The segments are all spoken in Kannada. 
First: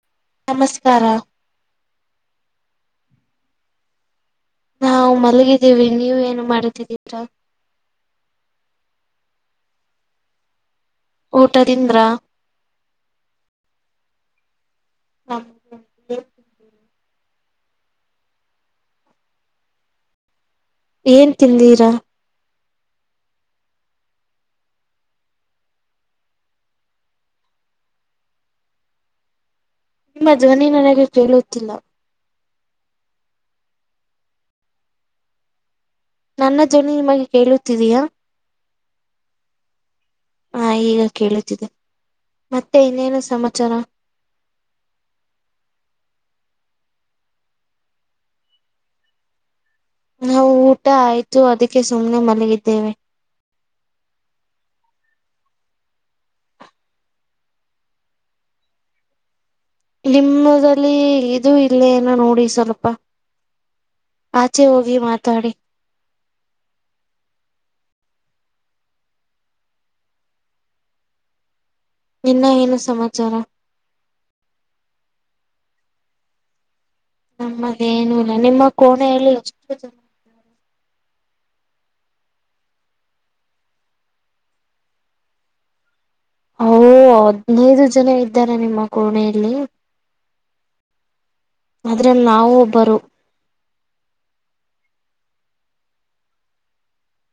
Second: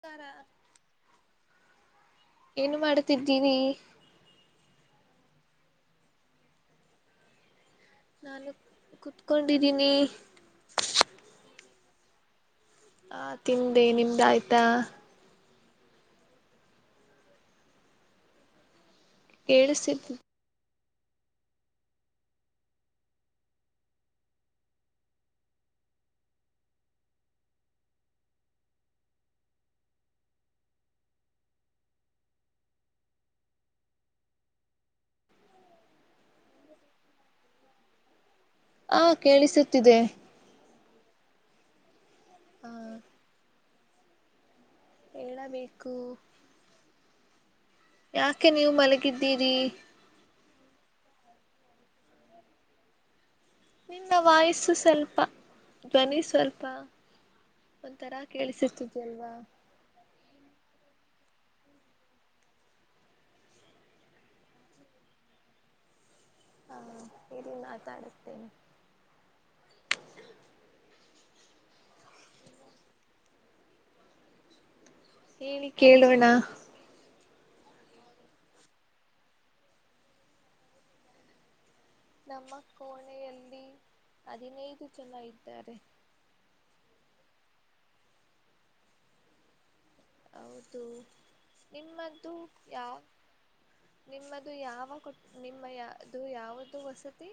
ಸ [inaudible] ನಮಸ್ಕಾರ ಏನು ಮಾಡ್ತಿದ್ದೀನಿ ನಾವು ಮಲಗಿದ್ದೀವಿ ನೀವ ಏನು ಮಾಡತಿದ್ದೀರಾ ನಾನು ಕುತ್ಕೊಂಡಿದ್ದೀನಿ ಊಟಾ ತಿಂದ್ರ ಹ ತಿಂದೆ ನಿಮ್ದ ಆಯ್ತಾ ಹ ಕೆಳಸಿದ್ದ ಏನ್ ತಿಂದಿರಾ ನಿಮ್ಮ ಧ್ವನಿ ನನಾಗಿ ಕೇಳುತ್ತಿಲ್ಲ ನನ್ನ ಧ್ವನಿ ನಿಮಗೆ ಕೇಳುತ್ತಿದೀಯಾ ಆ ಕೇಳಿಸುತ್ತಿದೆ ನಾ ಈಗ ಕೇಳುತ್ತಿದೆ ಮತ್ತೆ ಹ ಇನ್ನೇನು ಸಮಾಚಾರ ಹೇಳಬೇಕು ಯಾಕೆ ನೀವು ಮಲಗಿದ್ದೀರಿ ನಾವು ಊಟ ಆಯ್ತು ಅದಕ್ಕೆ ಸುಮ್ಮನೆ ಮಲಗಿದ್ದೇವೆ ನಿನ್ನ ವಾಯಸ್ಸು ಸ್ವಲ್ಪ ಧ್ವನಿ ಸ್ವಲ್ಪ ಒಂಥರ ಕೇಳಿಸಿರ್ತಿದ ಅಲ್ವಾ ನಿಮ್ಮದಲ್ಲಿ ಇದು ಇಲ್ಲೇನ ನೋಡಿ ಸ್ವಲ್ಪ ಆಚೆ ಹೋಗಿ ಮಾತಾಡಿ ಹ ಇಲ್ಲಿ ಮಾತಾಡುತ್ತೇನೆ ನಿನ್ನ ಏನು ಸಮಾಚಾರ ಏನಿ ಕೇಳುವಣ ನಮ್ಮಗೇನುೂ ಇಲ್ಲ ನಿಮ್ಮ ಕೋಣೆಯಲ್ಲಿ ಎಷ್ಟು ಜನ ನಮ್ಮ ಕೋಣೆಯಲ್ಲಿ ಹದಿನೈದು ಜನ ಇದ್ದಾರೆ ಓ ಹದನೈದು ಜನ ಇದ್ದಾರೆ ನಿಮ್ಮ ಕೋಣೆಯಲ್ಲಿ ಹೌದು ಅದ್ರಲ್ಲಿ ನಿಮ್ಮದ್ದು ನಾವು ಯಾವ ಒಬ್ಬರು ನಿಮ್ಮದು ಯಾವ ಕೊಟ್ ನಿಮ್ಮ ಯದು ಯಾವದು ವಸತಿ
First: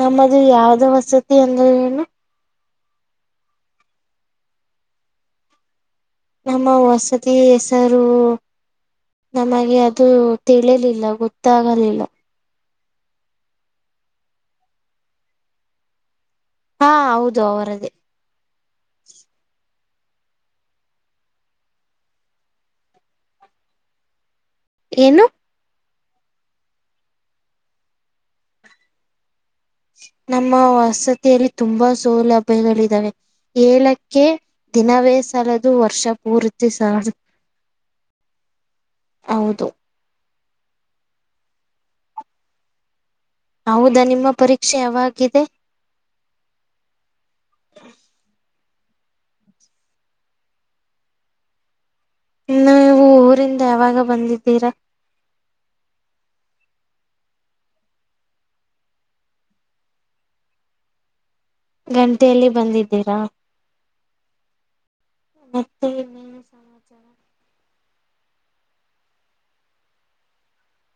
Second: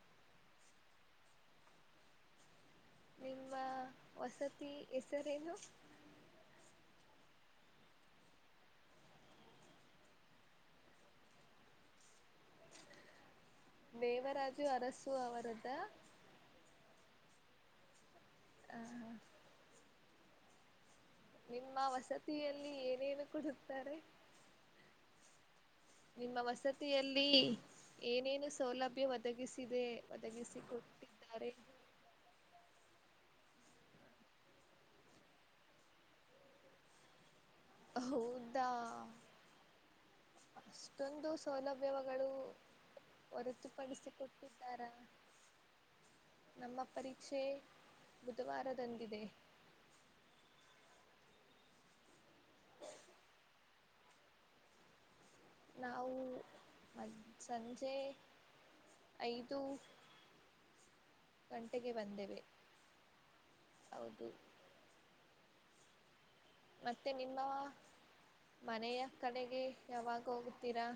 ನಮ್ಮದು ಯಾವ್ದ ವಸತಿ ಅಂದ್ರ ಏನು ನಿಮ್ಮ ವಸತಿ ಹೆಸರೇನು ನಮ್ಮ ವಸತಿ ಹೆಸರು ನಮಗೆ ಅದು ತಿಳಿಲಿಲ್ಲ ಗೊತ್ತಾಗಲಿಲ್ಲ ದೇವರಾಜು ಅರಸು ಅವರದ್ದ ಹಾ ಹೌದು ಅವರದ ಹ ಹ ನಿಮ್ಮ ವಸತಿಯಲ್ಲಿ ಏನೇನು ಕೊಡುತ್ತಾರೆ ಏನು ನಿಮ್ಮ ವಸತಿಯಲ್ಲಿ ಏನೇನು ಸೌಲಭ್ಯ ಒದಗಿಸಿ ನಮ್ಮ ವಸತಿಯಲ್ಲಿ ತುಂಬಾ ಸೌಲಭ್ಯಗಳಿದಾವೆ ಹೇಳಕ್ಕೆ ದಿನವೇ ಸಾಲದು ವರ್ಷಪೂರ್ತಿ ಸಾಲದು ಹೌದಾ ಹೌದು ಅಷ್ಟೊಂದು ಸೌಲಭ್ಯಗಳು ಹೌದಾ ನಿಮ್ಮ ಪರೀಕ್ಷೆ ಹೊರತುಪಡಿಸಿಕೊಟ್ಟಿದ್ದಾರಾ ಯಾವಾಗಿದೆ ನಮ್ಮ ಪರೀಕ್ಷೆ ಬುಧವಾರದ ತಂದಿದೆ ಇನ್ನು ನೀವು ಊರಿಂದ ಯಾವಾಗ ಬಂದಿದ್ದೀರಾ ನಾವು ಮದ್ ಸಂಜೆ ಐದು ಗಂಟೆಗೆ ಬಂದೇವೆ ಗಂಟೆಯಲ್ಲಿ ಬಂದಿದ್ದೀರಾ ಹೌದು ತ್ತೆ ಏನು ಮತ್ತೆ ನಿಮ್ಮ ಮನೆಯ ಕಡೆಗೆ ಯಾವಾಗ ಹೋಗುತ್ತೀರಾ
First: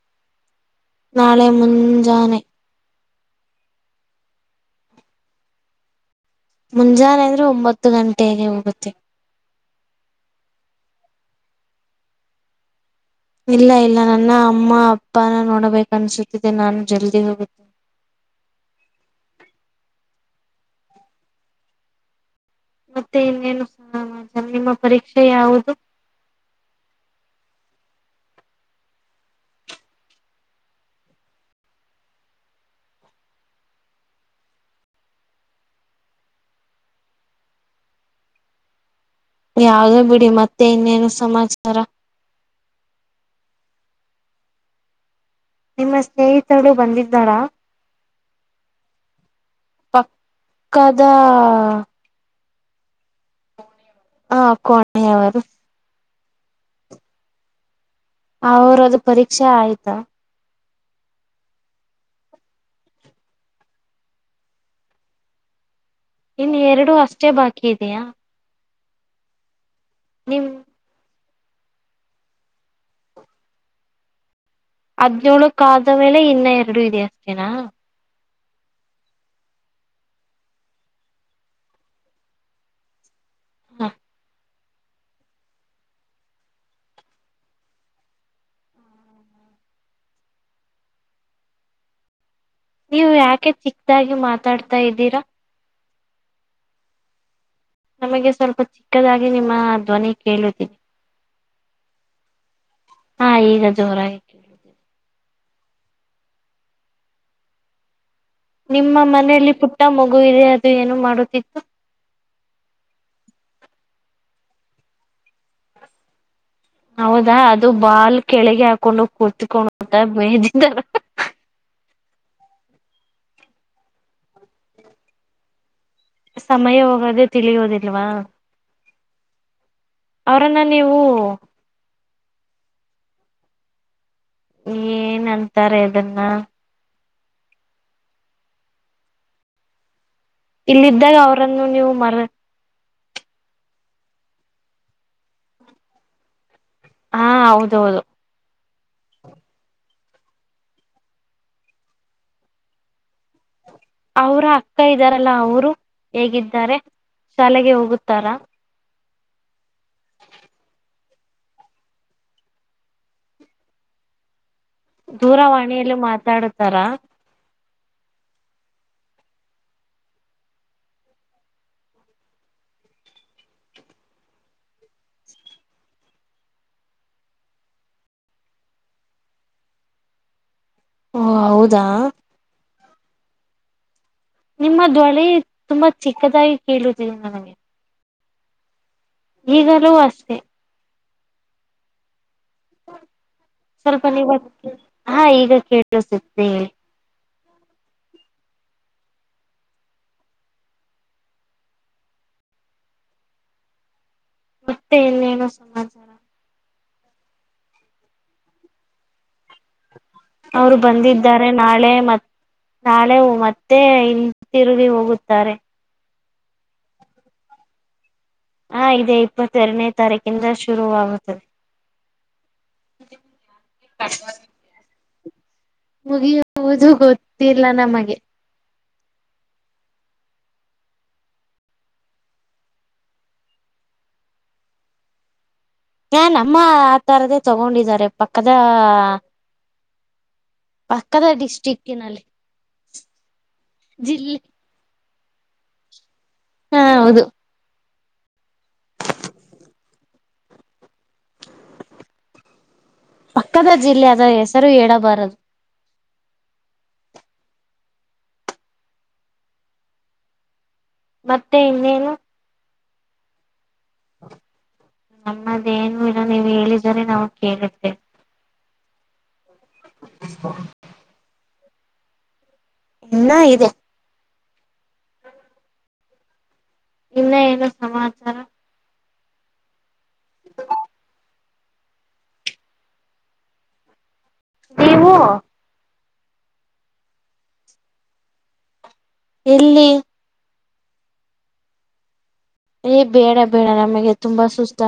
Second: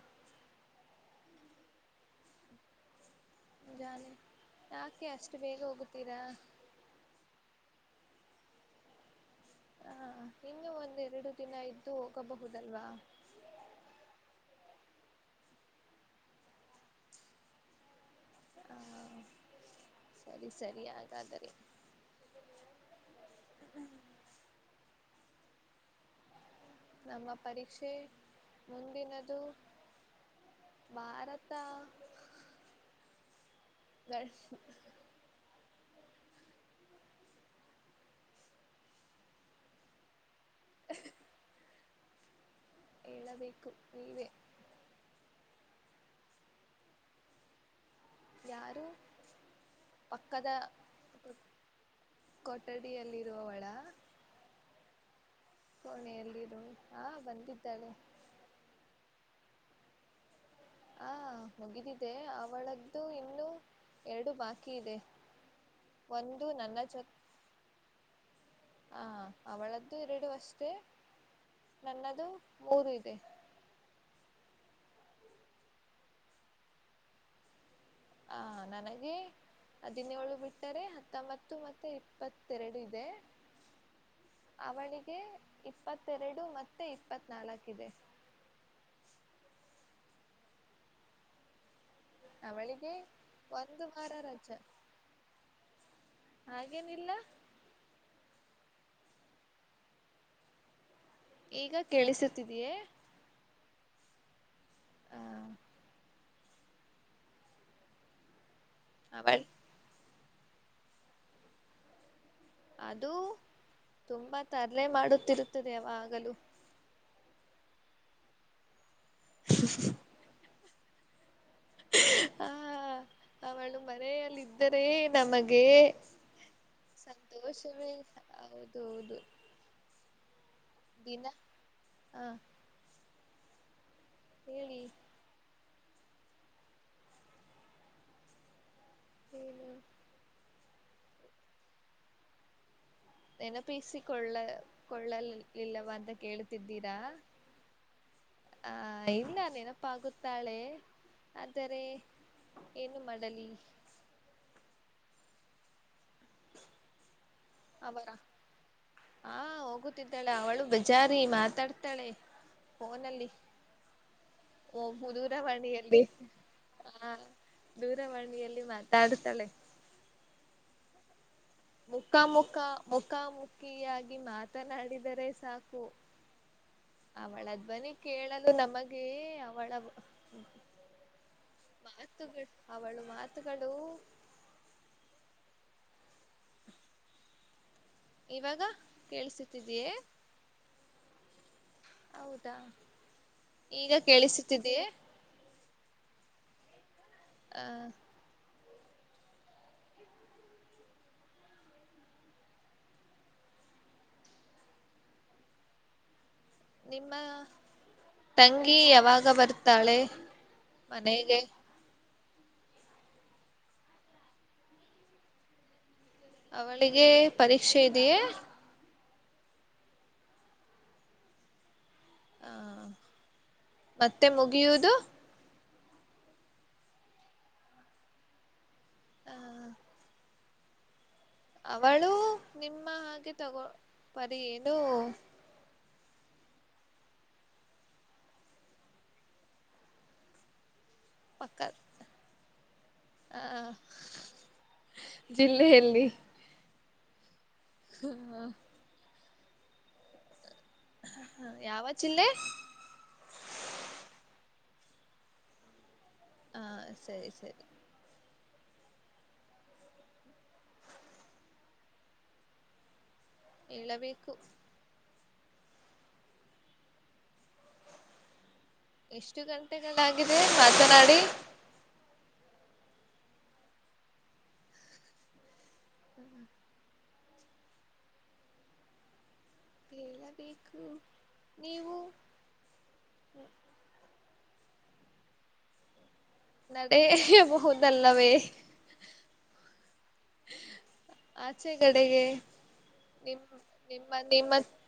ನಾಳೆ ಮುಂಜಾನೆ ಮುಂಜಾನೆ ಯಾಕೆ ಅಷ್ಟು ಬೇಗ ಹೋಗುತ್ತೀರಾ ಮುಂಜಾನೆ ಅಂದ್ರೆ ಒಂಬತ್ತು ಗಂಟೆಗೆ ಹೋಗುತ್ತೆ ಹಾ ಇನ್ನು ಒಂದೆರಡು ದಿನ ಇದ್ದು ಹೋಗಬಹುದಲ್ವಾ ಇಲ್ಲ ಇಲ್ಲ ನನ್ನ ಅಮ್ಮ ಅಪ್ಪನ ನೋಡಬೇಕ ಅನ್ಸುತ್ತಿದೆೆ ನಾನು ಜಲ್ದಿ ಹೋಗುತ್ತೇನೆ ಆ, ಸರಿ ಸರಿ ಹಾಗಾದರೆೆ ಮತ್ ತ್ತೇ ಇನ್ನೇನು ಸಮಾಚರ ನಿಮ್ಮ ಪರೀಕ್ಷೆ ಯಾವುದು ನಮ್ಮ ಪರೀಕ್ಷೆ ಮುಂದಿನದು ಭಾರತ ಯಾವ್ದೋ ಬಿಡಿ ಮತ್ತ ತ್ತೇ ಇನ್ನೇನು ಸಮಾಚಾರ ರ ಹೇಳಬೇಕು ನೀವೇ ನಿಮ್ಮ ಸ್ನೇಹಿತಳು ಬಂದಿದ್ದಾಳ ಯಾರು ಪಕ್ಕದ ಕೊಠಡಿಯಲ್ಲಿರುವವಳ ಹಾ ಕೋಣೆಯವರು ಮನೆಯಲ್ಲಿರು ಹಾ ಬಂದಿದ್ದಾಳೆ ಅವ್ರದು ಪರೀಕ್ಷೆ ಆಯ್ತಾ ಹ ಮುಗಿದಿದೆ ಅವಳದ್ದು ಇನ್ನು ಎರಡು ಬಾಕಿ ಇದೆ ಒಂದು ಇನ್ ಎರಡು ಅಷ್ಟೇ ಬಾಕಿತ್ತು ಯಾ ಹಾ ಅವಳದ್ದ ಎರಡು ಅಷ್ಟೇ ನನ್ನದು ಮೂರು ಇದೆ ಹದ್ನೋಳಕ್ ಆದ ಮೇಲೆ ಇನ್ನ ಎರಡು ಇದೆ ಅಷ್ಟೇನಾ ಹ ನನಗೆ ಹದಿನೇಳು ಬಿಟ್ಟರೆ ಹತ್ತೊಂಬತ್ತು ಮತ್ತು ಇಪ್ಪತ್ತೆರಡು ಇದೆ ಹಾ ಅವಳಿಗೆ ಇಪ್ಪತ್ತೆರಡು ಮತ್ತೆ ಇಪ್ಪತ್ ನಾಲ್ಕ ಇದೆ ಅವಳಿಗೆ ನೀವು ಯಾಕೆ ಒಂದು ವಾರ ಚಿಕ್ದಾಗಿ ರಜೆ ಮಾತಾಡ್ತಾ ಇದ್ದೀರಾ ಹಾಗೇನಿಲ್ಲ ನಮಗೆ ಸ್ವಲ್ಪ ಚಿಕ್ಕದಾಗಿ ನಿಮ್ಮ ಧ್ವನಿ ಕೇಳುತ್ತೀದೆ ಈಗ ಕೇಳಿಸುತ್ತಿದಿಯೇ ಹಾ ಈಗ ಜೋರಾಗಿ ಕೇಳುತ್ತಿದೆ ನಿಮ್ಮ ಅವಳ ಮನೇಲಿ ಪುಟ್ಟ ಮ ಗುಯರಿ ಅದು ಏನು ಮಾಡುತ್ತಿತ್ತು ಅದು ತುಂಬಾ ತರಲೆ ಮಾಡುತ್ತಿರುತ್ತದೆ ಯಾಗಲೂ ಹೌದಾ ಅದು ಬಾಲ್ ಕೆಳಗೆ ಹಾಕೊಂಡು ಕುತ್ಕೊಂಡತ ಮದ. ದರ. ಹಾ ಇದ್ದರೆ ನಮ್ಮಗೆ ಸಮಯ ಹೋಗೋದೇ ಸಂತೋಷವೇ ತಿಳಿಯೋದಿಲ್ವಾ ಹೌದು ಹೌದು ಅವರನ್ನ ನೀವು ದಿನ ಹ. ಏನ್ ತ್. ಇತಾರೆ ಅದನ್ನ. ಹ್ಮ್ಮ ಇಲ್ಲಿದ್ದಾಗ ಅವ್ರನ್ನು ನೀವು ಮರ ನೆನಪಿಸಿಕೊಳ್ಳ ಕೊಳ್ಳಲ ಇಲ್ಲವ ಅಂತ ಕೇಳ ರಾ ಹಾ ಹೌದೌದು ಆ ಇಲ್ಲ ನಪ್ಪ ಆಗುತ್ತ ತಾಳೆ ಆದರೆ ಏನು ಮಾಡಲಿ ಅವ್ರ ಅಕ್ಕ ಇದ್ದಾರಲ್ಲ ಅವರು ಹೇಗಿದ್ದಾರೆ ಶಾಲೆಗೆ ಅವರ ಹೋಗುತ್ತಾರಾ ಹಾ ಹೋಗುತ್ತಿದ್ದಾಳ ಅವಳು ಬಜಾರಿ ಮಾತಾಡ್ತಾಳೆ ಫೋನಲ್ಲಿ ದೂರವಾಣಿಯಲ್ಲ ದೂರವಾಣಿಯಲ್ಲಿ ಮಾತಾಡತಾರಾ ಆ ದೂರವಾಣಿಯಲ್ಲಿ ಮಾತಾಡ್ತಾಳೆ ಮುಖ ಮುಖ ಮುಖಾಮುಖಿಯಾಗಿ ಮಾತನಾಡಿದರೆ ಸಾಕು ಅವಳದಧ್ವನಿ ಕೇಳಲು ನಮಗೆ ಅವಳ ಓ ಹೌದಾ ಮಾತುಕ ಅವಳು ಮಾತು ಗಳು ನಿಮ್ಮ ದಳೆ ತುಂಬಾ ಚಿಕ್ಕದಾಗಿ ಕೇಳುದಿ ನನಗೆ ಇವಾಗ ಈಗಲವೂ ಅಷ್ಟೆ ಹೌದು ಸ್ವಲ್ಪ ನೀವ ಕೇಳಿಸುತ್ತಿದೆಯೇ ಹಾ ಈಗ ಕೇಳ ಸುತ್ತ ಹ ಮತ್ತೆ ಇನ್ನೇನೋ ಸಮಾಚಾರ ನಿಮ್ಮ ತಂಗಿ ಯಾವಾಗ ಬರ್ತ ಅವರು ಬಂದಿದ್ದಾರೆ ನಾಳೆ ಮತ್ತೆ ನಾಳೆ ಮತ್ತೆ ಇಂತಿರುಗಿ ಹೋಗುತ್ತಾರೆ ಅವಳಿಗೆ ಪರೀಕ್ಷೆ ಇದೆಯೇ ಹಾ ಇದೆ ಇಪ್ಪತ್ತೆರಡನೇ ತಾರೀಕಿಂದ ಶುರುವಾಗುತ್ತದೆ ಹಾ ಮತ್ತೆ ಮುಗಿಯುವುದು ಮುಗಿಯುವುದು ಗೊತ್ತಿಲ್ಲ ನಮಗೆ ಹ ಅವಳು ನಿಮ್ಮ ಹಾಗೆ ತಗೋ ಪರಿ ಏನು ಹಾ ನಮ್ಮ ಆ ತರದೇ ತಗೊಂಡಿದಿದ್ದಾರೆ ಪಕ್ಕದ ಪಕ್ಕದ ಪಕ್ಕ ಡಿಸ್ಟಿಕ್ನಲ್ಲಿ ಜಿಲ್ಲೆ ಜಿಲ್ಲೆಯಲ್ಲಿ ಹಾ ಹೌದು ಹಾ ಯಾವ ಜಿಲ್ಲೆ ಪಕ್ಕದ ಜಿಲ್ಲೆ ಅದ ಹೆಸರು ಹೇಳಬಾರದು ಹಾ ಸರಿ ಸರಿ ಮತ್ತೆ ಇನ್ನೇನು ಹೇಳಬೇಕು ನಮ್ಮದೇನು ಇಲ್ಲ ನೀವು ಹೇಳಿದರೆ ನಾ ಕೇಳುತ್ತೆ ಎಷ್ಟ ಎಷ್ಟು ಗಂಟೆಗಳಾಗಿದೆ ಮಾತನಾಡಿ ಇನ್ನ ಇದೆ ಹ್ಮ್ ಹ್ಮ್ ಇನ್ನ ಏನು ಸಮಾಚಾರ ಹೇಳಬೇಕು ನೀವು ನೀವು ನಡೆಬಹುದಲ್ಲವೇ ಎಲ್ಲಿ ಆಚೆ ಕಡೆಗೆ ಏ ಬೇಡ ಬೇಡ ನಮಗೆ ತುಂಬಾ ಸುಸ್ತ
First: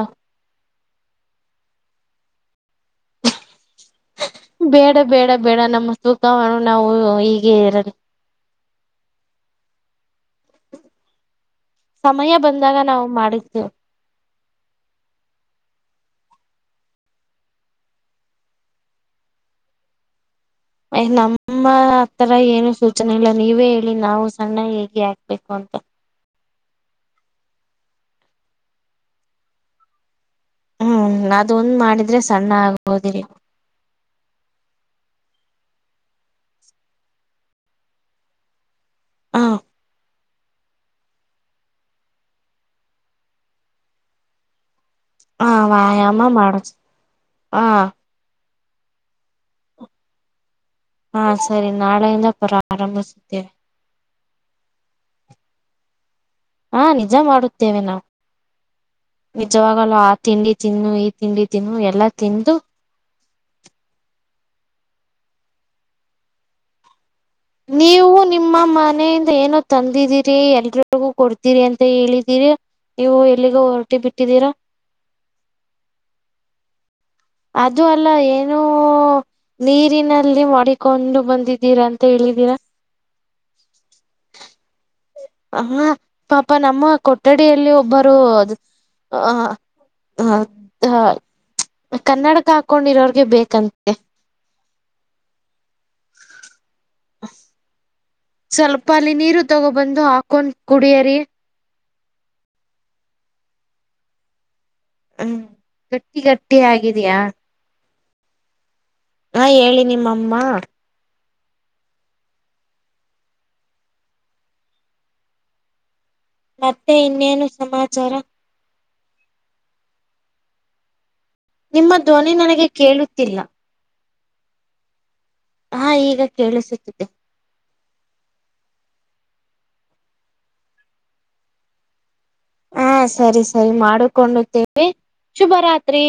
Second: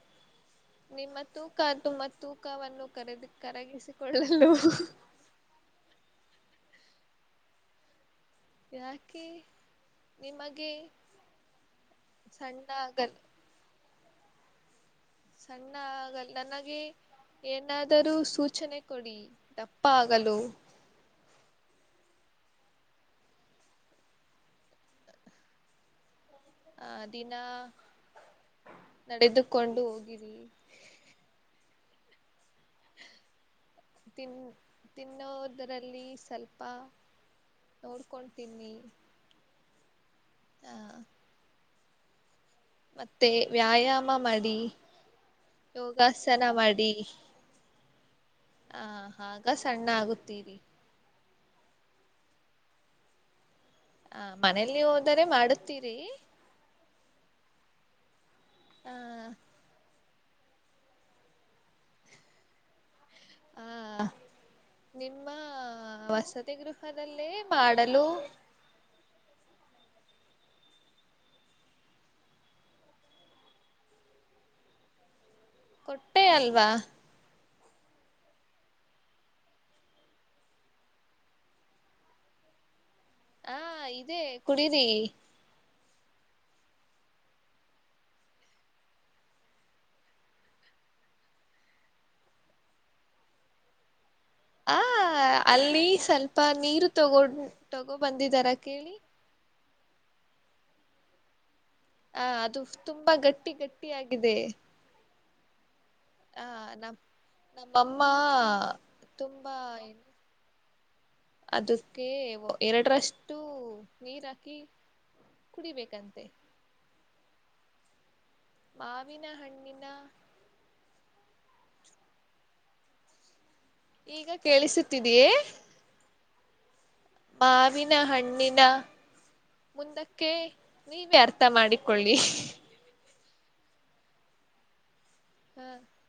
ನಿಮ್ಮ ತೂಕ ತುಂಬ ತೂಕವನ್ನು ಕರೆದ ಕರಗಿಸ ಬೇಡ ಬೇಡ ಬೇಡ ನಮ್ಮ ತೂಕ ತೂಕ ನಾವು ಹೀಗೆ ಇರಲಿ ಯಾಕೆ ನಿಮಗೆ ಸಮಯ ಸಣ್ಣ ಬಂದಾಗ ನಾವು ಆಗಲ್ ಮಾಡಿದ್ದೇವೆ ಸಣ್ಣ ಆಗಲ್ ನನಗೆ ಏನಾದರೂ ಸೂಚನೆ ಕೊಡಿ ದಪ್ಪ ಆಗಲು ಏ ನಮ್ಮ ಹತ್ರರ ಏನು ಸೂಚನೆ ಇಲ್ಲ ನೀವೇ ಹೇಳಿ ನಾವು ಸಣ್ಣ ಹೇಗೆ ಹಾಗಬೇಕು ಅಂತ ಆ ದಿನ ನಡೆದುಕೊಂಡು ಹೋಗಿ ಹ್ಮ್ ಅದು ಒಂದು ಮಾಡಿದ್ರೆ ಸಣ್ಣ ಆಗಬಹುದು ರಿ ತಿನ್ ತಿನ್ನೋದ್ರಲ್ಲಿ ಸ್ವಲ್ಪ ನೋಡ್ಕೊಂಡ್ ತಿನ್ನಿ ಹ ಹಾ ಮತ್ತೆ ವ್ಯಾಯಾಮ ಮಾಡಿ ಹಾ ವಾಯಾಮ ಯೋಗಾಸನ ಮಾಡತಿನಿ ಹಾ ಹ ಹಾಗ ಸಣ್ಣ ಆಗುತ್ತೀರಿ ಹಾ ಸರಿ ನಾಳೆಯಿಂದ ಪ್ರಾರಂಭಿಸುತ್ತೇನೆ ಹ ಮನೇಲಿ ಹೋದರೆ ಮಾಡುತ್ತೀರಿ ಹಾ ನಿಜ ಮಾಡುತ್ತೇವೆ ನಾವು ಆ ನಿಜವಾಗಲ ಆ ತಿಂಡಿ ತಿನ್ನು ಈ ತಿಂಡಿ ತಿನ್ನು ಎಲ್ಲಾ ತಿಂದು ಹ ನಿಮ್ಮ ವಸತಿ ಗೃಹ ನೀವು ನಿಮ್ಮ ಮನೆಯಿಂದ ಏನ ತಂದಿದ್ದೀರಿ ಎಲ್ರಗೂ ಕೊಡ್ತೀರಿ ಅಂತ ಹೇಳಿದೀರಿ ನೀವು ಎಲ್ಲಿಗ ಹೊರಟಿ ಬಿಟ್ಟಿದ್ದೀರಾ ಕೊಟ್ಟೆ ಅಲ್ವಾ ಅದು ಅಲ್ಲ ಏನ ನೀರಿನಲ್ಲಿ ಮಾಡಡಿಕೊಂಡು ಬಂದಿದ್ದೀರಾ ಅಂತ ಹೇಳಿದೀರಾ ಹಾ ಇದದೆ ಕುಡೀರಿ ಹಾ ಪಾಪ ನಮ್ಮ ಕೊಠಡಿಯಲ್ಲಿ ಒಬ್ಬರು ಅ ಕನ್ನಡಕ ಹಾಕೊಂಡಿರೋರ್ಗೆ ಬೇಕಂತೆ ಹ ಅಲ್ಲಿ ಸ್ವಲ್ಪ ನೀರು ತಗೊ ತಗೋ ಬಂದಿದಾರ ಕೇಳಿ ತಗೋ ಬಂದು ಹಾಕೊಂಡ್ ಕುಡಿಯರಿ ಹ ಅದು ತುಂಬಾ ಗಟ್ಟಿ ಗಟ್ಟಿ ಆಗಿದೆ ಹ್ಮ್ ಗಟ್ಟಿ ಗಟ್ಟಿ ಆಗಿದಯಾ ಮ್ಮಾ ಹಾ ಹೇಳಿ ನಿಮ್ಮಮ್ಮ ಅದಕ್ಕೆ ಎರಡರಷ್ಟು ನೀರ ಹಾಕಿ ಕುಡಿಬೇಕಂತೆ ಮತ್ತೆ ಇನ್ನೇನು ಸಮಾಚಾರ ಮಾವಿನ ಹಣ್ಣಿನಾ ನಿಮ್ಮ ಧ್ವನಿ ನನಗೆ ಕೇಳುತ್ತಿಲ್ಲ ಈಗ ಕೇಳಿಸುತ್ತಿದೀಯೇ ಹಾ ಈಗ ಕೇಳಿಸುತ್ತಿದೆ ಮಾವಿನ ಹಣ್ಣಿನ ಮುಂದಕ್ಕೆ ನೀವೇ ಅರ್ಥ ಮಾಡಿಕೊಳ್ಳಿ ಹ ಸರಿ ಸರಿ ಮಾಡಕೊಂಡುತ್ತೇವೆ ಶುಭರಾತ್ರಿ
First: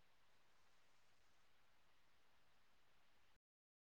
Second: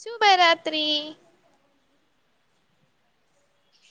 ಶುಭ ರಾತ್ರಿ